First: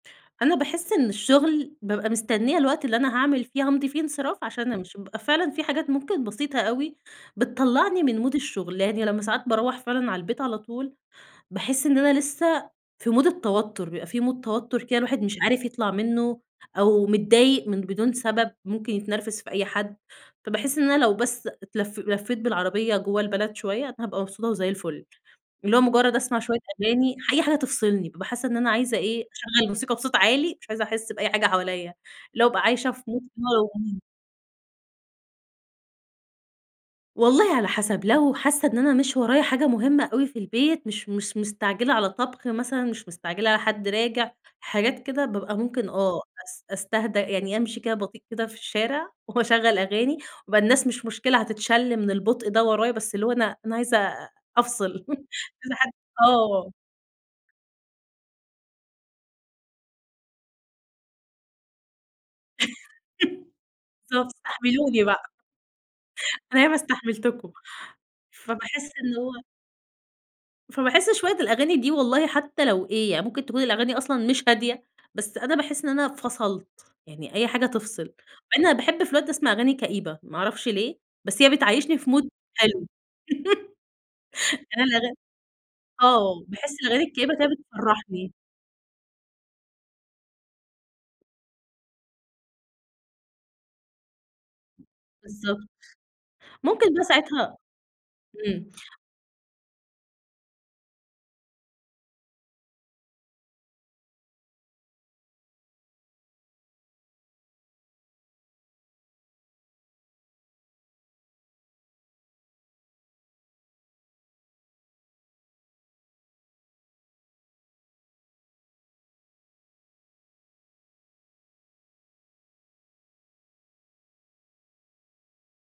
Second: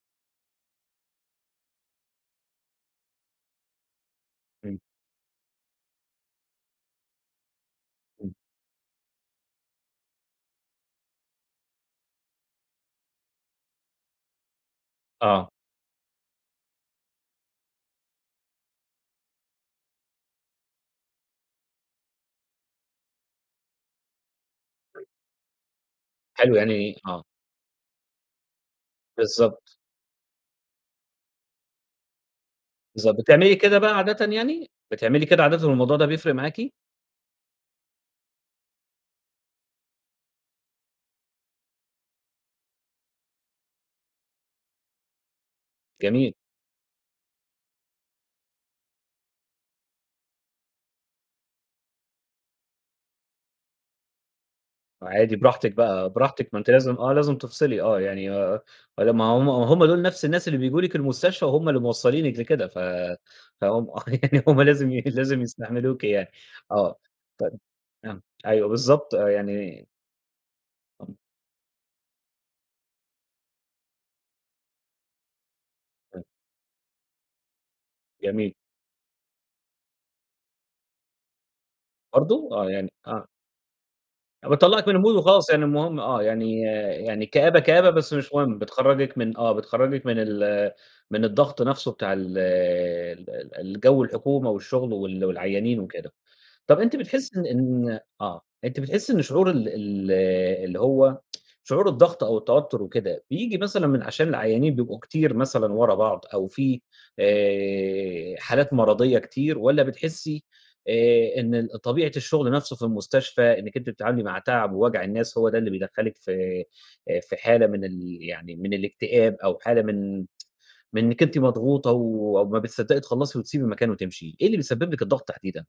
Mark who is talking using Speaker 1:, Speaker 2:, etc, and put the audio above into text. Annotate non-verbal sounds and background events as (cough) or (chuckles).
Speaker 1: أنا باحس إن الشغل، بابقى مستنية الوقت اللي أنا هاعمل فيه هامضي فيه انصراف عشان
Speaker 2: إمم.
Speaker 1: أمشِي، بيبقى فعلًا في حاجات ممكن بسيطة أوي بتطلّعني من
Speaker 2: إمم.
Speaker 1: mood الشغل، يعني لمّا ساعات باروّح فعلًا على البيت على طول، باحس إن أنا لسه في mood التوتُّر، بيبقى في mood توتُّر كده الواحد مش
Speaker 2: آه.
Speaker 1: عارف يطلَع مِنُّه أو متضايق من بدون سبب، ممكن يتنرفز في أي حد، فباحس إن أنا لو بس اتلف لفّيت بالعربية جوَّه البلد شوية، أنا هابقى مبسوطة وزي الفُل، اللي هو مُجرّد أسمَع
Speaker 2: حلو،
Speaker 1: شوية
Speaker 2: يعني
Speaker 1: أغاني،
Speaker 2: آه.
Speaker 1: أي حاجة تفصِلني بابقى حاسة إن أنا عايزة إيه، أشغّل
Speaker 2: بالضبط.
Speaker 1: موسيقى بصوت عالي، مش عايزة أحس بأي حاجة حواليا، اللي هو أبقى عايشة في
Speaker 2: بالضبط،
Speaker 1: mood
Speaker 2: بتعملي كده بقى
Speaker 1: أنا (unintelligible)
Speaker 2: عادةً يعني، بتعملي كده عادةً والموضوع ده بيفرِق معاكِ؟
Speaker 1: والله على حسب، لو حاسّة إن أنا مش ورايا حاجة مهمة أوي في البيت مش مس مستعجِلة على طبْخ مثلًا، مش مستعجِلة على حد راجِع، حاجات كده، بابقى ممكن آه
Speaker 2: جميل.
Speaker 1: أس أستهدى يعني أمشِي كده بطيئ كده في الشارع (chuckles) وأشغّل أغاني وبقى الناس مش مشكلة، هتتشلّ من البُطء ده ورايا، بس اللي أنا أنا عايزة أفصِل (laughs)
Speaker 2: وعادي
Speaker 1: مش
Speaker 2: براحتِك
Speaker 1: عايزة حد
Speaker 2: بقى، براحتِك، ما أنتِ
Speaker 1: آه.
Speaker 2: لازم آه، لازم تفصِلي، آه يعني آآ ما لمّا هُم وهُم دول نفْس الناس اللي بييجوا لِك المستشفى، وهُم اللي موصّلينِك لكده ف
Speaker 1: (giggles)
Speaker 2: فهُم
Speaker 1: بالضبط،
Speaker 2: يعني هُم لازم ي
Speaker 1: استحملوني بقى.
Speaker 2: لازم يستحملوكِ يعني،
Speaker 1: أنا ياما
Speaker 2: آه،
Speaker 1: استحملتكم.
Speaker 2: طَب آه، أيوه
Speaker 1: فباحس
Speaker 2: بالضبط،
Speaker 1: إن
Speaker 2: آآ
Speaker 1: هو
Speaker 2: يعني
Speaker 1: فباحس
Speaker 2: (unintelligible)
Speaker 1: شوية الأغاني دي والله حتى لو إيه، يعني ممكن تكون الأغاني أصلًا مش هادية، بس أنا باحس إن أنا
Speaker 2: (unintelligible)
Speaker 1: فصَلت، يعني أي حاجة تفصِل، مع
Speaker 2: جميل.
Speaker 1: إن أنا باحب في الوقت ده أسمَع أغاني كئيبة ما أعرفش ليه، بس هي بتعيّشني في mood
Speaker 2: برضه؟ آه،
Speaker 1: حلو
Speaker 2: يعني آه.
Speaker 1: (laughs) أنا
Speaker 2: بتطلّعِك من الmood
Speaker 1: الاغا
Speaker 2: وخلاص، يعني المهم، آه،
Speaker 1: آه،
Speaker 2: يعني
Speaker 1: باحس الاغاني
Speaker 2: يعني
Speaker 1: الكئيبة كده
Speaker 2: كآبة، كآبة بس
Speaker 1: بتفرّحني.
Speaker 2: مش مهم، بتخرّجِك من آه بتخرّجِك من ال من الضغط نفْسه بتاع ال ال ال الجو الحكومة والشغل وال
Speaker 1: بالضبط.
Speaker 2: والعيّانين وكده. طَب
Speaker 1: ممكن
Speaker 2: أنتِ
Speaker 1: بقى
Speaker 2: بتحسّي إن
Speaker 1: ساعتها
Speaker 2: إن آه،
Speaker 1: إمم.
Speaker 2: أنت بتحسّي إن شعور ال ال اللي هو (tsk) شعور الضغط أو التوتُّر وكده بييجي مثلًا من عشان العيّانين بيبقوا كتير مثلًا ورا بعض أو في آآ حالات مَرَضيّة كتير، والّا بتحسّي آآ إن ال طبيعة الشغل نفْسه في المستشفى إنك أنتِ بتتعاملي مع تعَب ووجَع الناس هو ده اللي بيدخّلِك في، آآ في حالة من ال يعني من الإكتئاب أو حالة من (tsk) من إنِك أنتِ مضغوطة و وما بتصدّقي تخلّصي وتسيبي المكان وتمشي، إيه اللي بيسبّب لِك الضغط تحديدًا؟